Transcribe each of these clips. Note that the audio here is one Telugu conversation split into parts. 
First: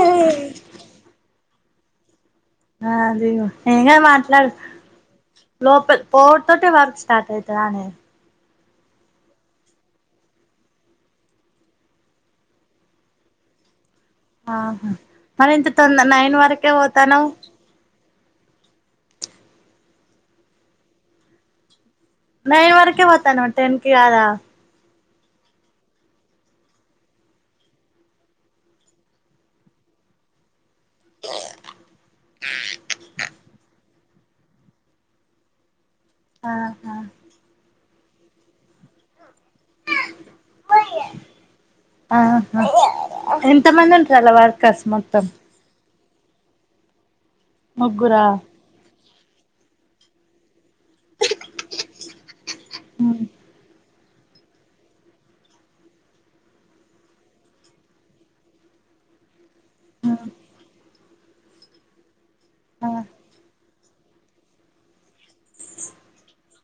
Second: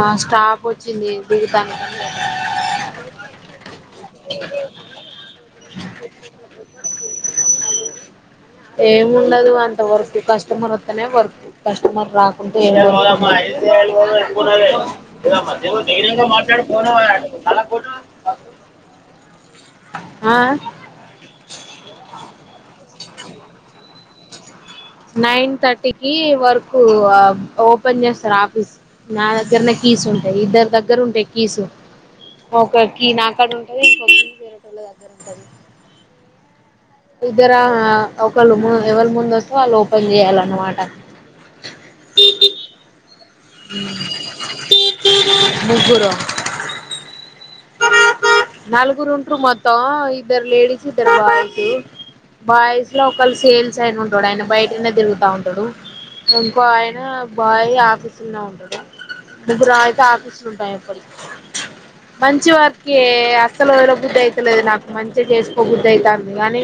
ఆ స్టాప్ వచ్చింది [inaudible] అది ఏంగాదు మాట్లాడు లోపల ఫోర్ తోటి వర్క్ స్టార్ట్ అయితదానే ఏమి ఉండదు అంత వరకు కస్టమర్ వస్తనే వర్క్ కస్టమర్ రాకుంటే ఆహా మరి దిగమ్మ ఇంత దిగు తొంద దిగినాక నైన్ మాట్లాడు వరకే ఫోను పోతానవ్ అ ఆ నైన్ వరక కె పోతనవా టెన్ కాదా నైన్ థర్టీకి వరకు ఓపెన్ చేస్తారు ఆఫీస్ నా దగ్గరన కీస్ ఉంటాయి ఇద్దరు దగ్గర దగ్గరు ఉంటాయి కీస్ ఒకే కీ నా కడ ఉంటా [unintelligible] ఆ ఇద్దరా ఒకరు [unintelligible] ఎవరు ముందు వస్ వాళ్ళు ఓపెన్ చేయాలన్నమాట ఆహా ఎంత మంది ఉంటారు వర్కర్స్ మొత్తం ముగ్గురు ముగ్గురా చుట్టూ మొత్తం ఇద్దరు లేడీస్ ఇద్దరూ బాయ్స్ బాయ్స్ లో ఒకళ సేల్ యిన ఉంటాడు ఆయన బయటనే తిరుగుతా ఉంటాడు ఇంకో ఆయన బాయ్ ఆఫీసులోనే ఉంటాడు ఇక రా అయితే ఆఫీసులు ఉంటాయి ఎప్పటి మంచి వర్క్కే అసలు ఎరో బుద్ధి అయితలేదు నాకు మంచిగా చేసుకో బుద్ధి అవుతుంది కాని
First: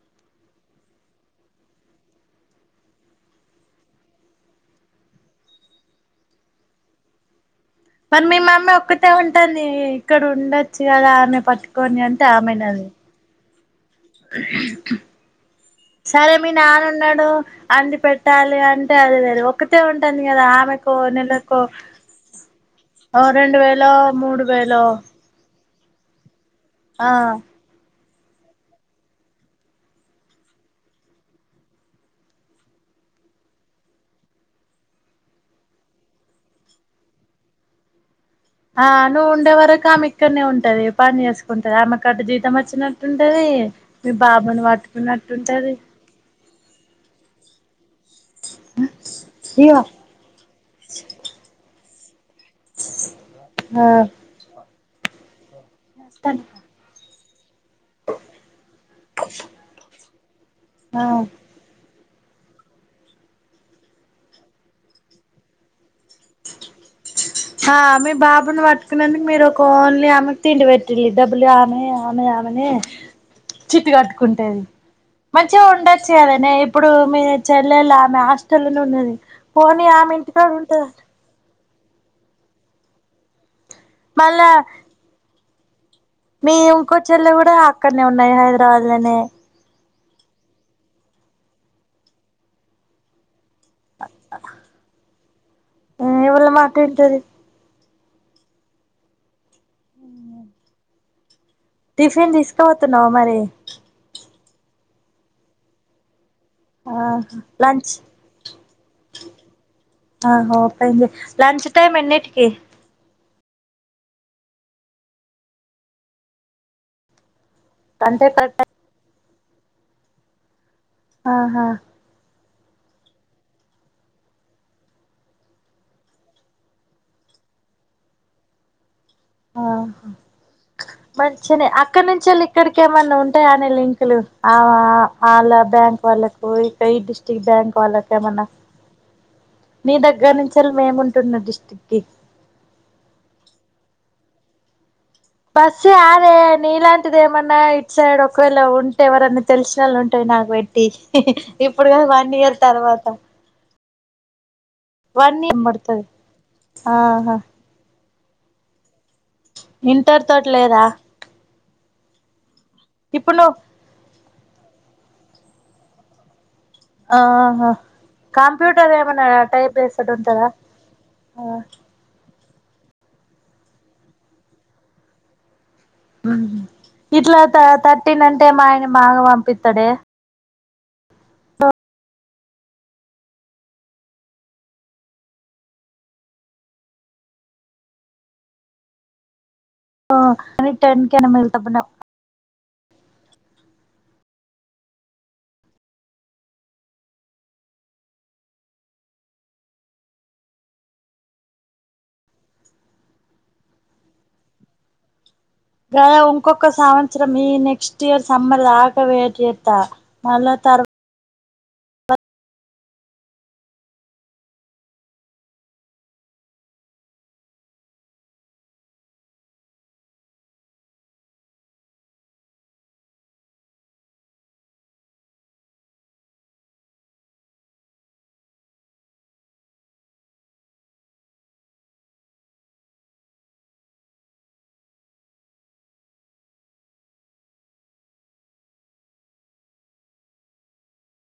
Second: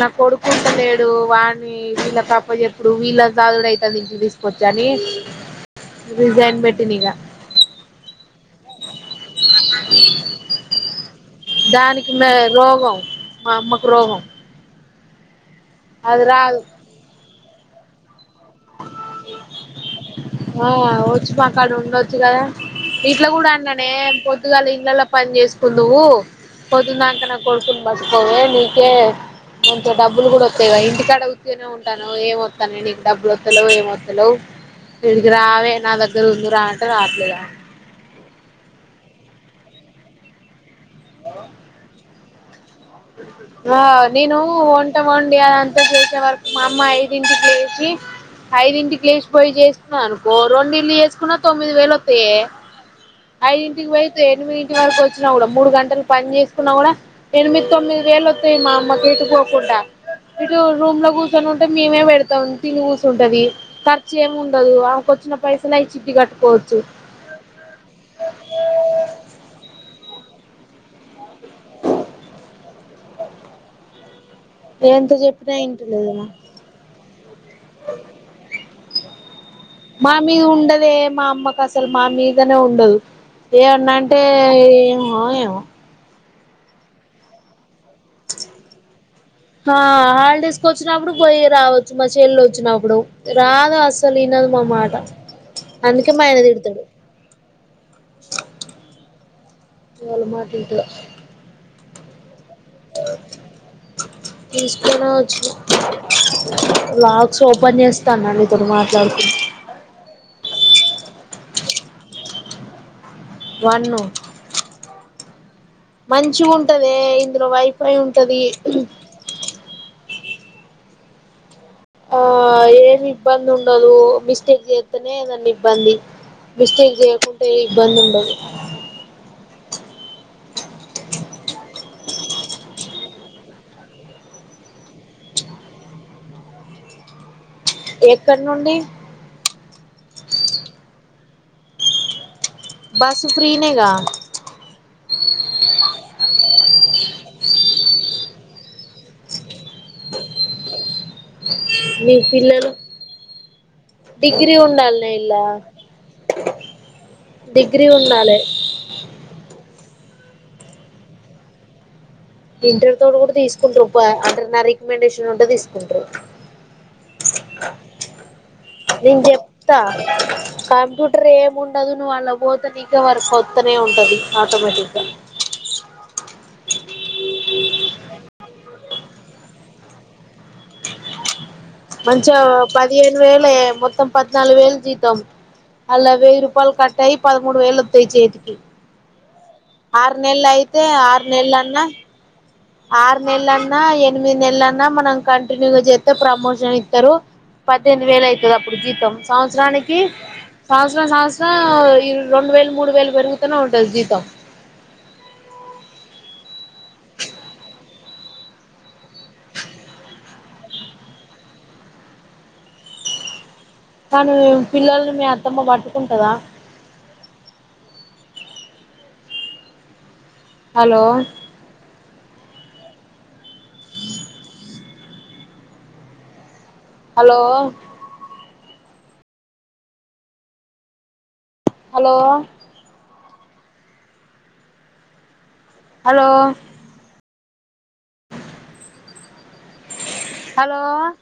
నాకు కొడుకుంట లేడు వాన్ని వీళ్ళకి అప్పచెప్పు వీళ్ళకి [unintelligible] రిజైన్ పెట్టినా ఇంకా మరి మీ మామీ ఒక్కతే ఉంట ఇక్కడ ఉండొచ్చు కదా పట్టుకొని దానికి అంటే మే ఆమెనది రోగం ఆ అది సరే మీ రాదు నాన్నన్నాడు అంది పెట్ పెట్టాలి అంటే అది లేదు ఒకతే ఉంటుంది కదా ఆ ఆమెకు వచ్చి మాకాడ ఉండొచ్చు కదా నెలకుఓ ఇట్లా కూడా రెండు వేలో మూడు వేలో కొవు పదు ఆ నాక నా కొడుకు ప ఇవే నీకే కొంచె డబ్బులు కూడా వస్తాయి ఇంటికాడ వస్తూనే ఉంటాను ఏమొస్తాను నీకు డబ్బులు త్తలు ఏ మొత్తలు ఇటికి రావే నా దగ్గర ఉంది రా అంటే రావట్లేదు ఆ నువ్వు ఉండే వరకు ఆమె ఇక్కడనే ఉంటది పని నేర్చుకుంటుంది మ కట్జ జితం వచ్చినట్టుంటది ఆ మీ నేను బాబాను వంట వండి పట్టుకున్నట్టుంటది అదంతా చేసే వరకు మా అమ్మ ఐడెంటికి లేసి ఐదింటికిలేసి పోయి ఇగో చేస్తున్నా అనుకో రెండు ఇల్లు చేసుకున్నా తొమ్మిది వేల వత్త సే ఐదు ఆ ఇంటిికి పోయతే ఎనిమి వరకు వచ్చిన కూడా మూడు గంట అసలు పని చేసుకున్నా కూడా ఏర్మి [unintelligible] తొమ్మిది వేలు వస్తాయి మా అమ్మకి ఇటు పోకుండా ఇటు రూమ్ ఆ లో కూర్చొని ఉంటే మేమే పెడతాం తిని స్తుంటది ఖర్చు ఏమి ఉండదు ఆకు వచ్చిన పైసలుయి ఆ మీ బాబుని పట్టుకునేందుకు మీరు ఒక ఓన్లీ ఆమె తిండిపెట్దు డబ్బులు ఆమె ఆమె ఆమెని చిట్ కట్టుకుంటేది ఎంత చెప్పినా మంచిగా ఉండొచ్చు ఇంటలేదు కదనే ఇప్పుడు మీ చెల్లెలు ఆమె హస్టల్ ఉన్నది పోనీ ఆమె మా మీద ఇంటికాడ ఉంటదా ఉండదే మా అమ్మకు అసలు మామీదనే ఉండదు ఏమన్నాంటే మళ్ళా ఏమో ఏమో మీ ఇంకో చెల్లె కూడా అక్కడనే ఉన్నాయి హైదరాబాద్ లోనే ఆ హాలిడేస్ కు వచ్చినప్పుడు పోయి రావచ్చు మ చెల్లు వచ్చినప్పుడు రాద అసలు ఇన్నది మా మాట ఆ ఇవళ మాటంటది ఎవరిలో మాట వింటదో టిఫిన్ తీసుకు వతున్నా మరి తీసుకొనివచ్చాను ఆ లాక్స్ ఓపెన్ లంచ్ చేస్తానండి మీ ఇతోడు మాట్లాడుతూ లంచ టైం ఎన్నిటికి వన్ మంచిగుంటది ఇందులో వైఫై అంటే ఉంటది కరెక్ట్ ఆహా ఆ ఏమి ఇబ్బంది ఉండదు మిస్టేక్ చేస్తేనే ఏదన్ని ఇబ్బంది మిస్టేక్ చేయకుంటే ఏ ఇబ్బంది ఉండదు ఆ మంచినే అక్కడి నుంచి వాళ్ళు ఇక్కడికి ఏమన్నా ఉంటా అంటే అనే లింకులు వాళ్ళ బ్యాంక్ వాళ్ళకు ఇ ఈ డిస్టిరిక్ బ్యాంక్ వాళ్ళక ఎక్కడ ఏమన్నా నుండి నీ దగ్గర నుంచి మేము ఉంటున్న స్టికి బస్సు ఫ్రీనేగా బస్సు ఆదే నీలాంటిది ఏమన్నా ఇటు సైడ్ ఒకవేళ ఉంటే ఎవరని తెలిసిన వాళ్ళు ఉంటాయి నాకు పెట్టి ఇప్పుడు కాదు మీ వన్ ఇయర్ పిల్లలు తర్వాత డిగ్రీ ఉన్నా వన్ ఇయర్ పడుతది ఆహా డిగ్రీ ఉ [unintelligible] ఇంటర్ తోటి లేదా ఇంటర్ తో కూడా ఇప్పుడు నువ్వు తీసుకుంట రప్ప అంట రికమెండేషన్ ఉంట తీసుకుంటారు ఆహా క నేను చెప్తా కంప్యూటర్ ఏమి ఉండదు నువ్ వాళ్ళ పోతనిక వారి కొత్తనే ఉంటంది ఆటోమేటిక్గా ఇట్లా త థర్టీన్ అంటే మాయ మాగావాంపితడే మంచి పదిహేను వేలే మొత్తం పద్నాలుగు వేలు తీతాం అళ్లా వెయ్యి రూపాయలు కట్టాయి పదమూడు వేలు వస్తాయి చేతికి ఆర్ నెల్ కానీ అయితే టెన్ ఆర్ కైనా నెల మిగులుతా అన్నా ఆరు నెలలన్నా ఎనిమిది నెలలన్నా మనం కంటిన్యూగా చేస్తే ప్రమోషన్ ఇస్తారు పద్దెనిది వేలు అవుతుది అప్పుడు జీతం సంవత్సరానికి సంవత్సరం సంవత్సరం రెండు వేలు మూడు వేలు పెరుగుతూనే ఉంటది జీతం గ ఇంకొక సంవత్సరం ఈ నెక్స్ట్ ఇయర్ సమ్మర్ దాకవేత మళ్ళా తర్వాత కానీ పిల్లలు మీ అత్తమ్మ పట్టుకుంటదా హలో హలో హలో అో హలో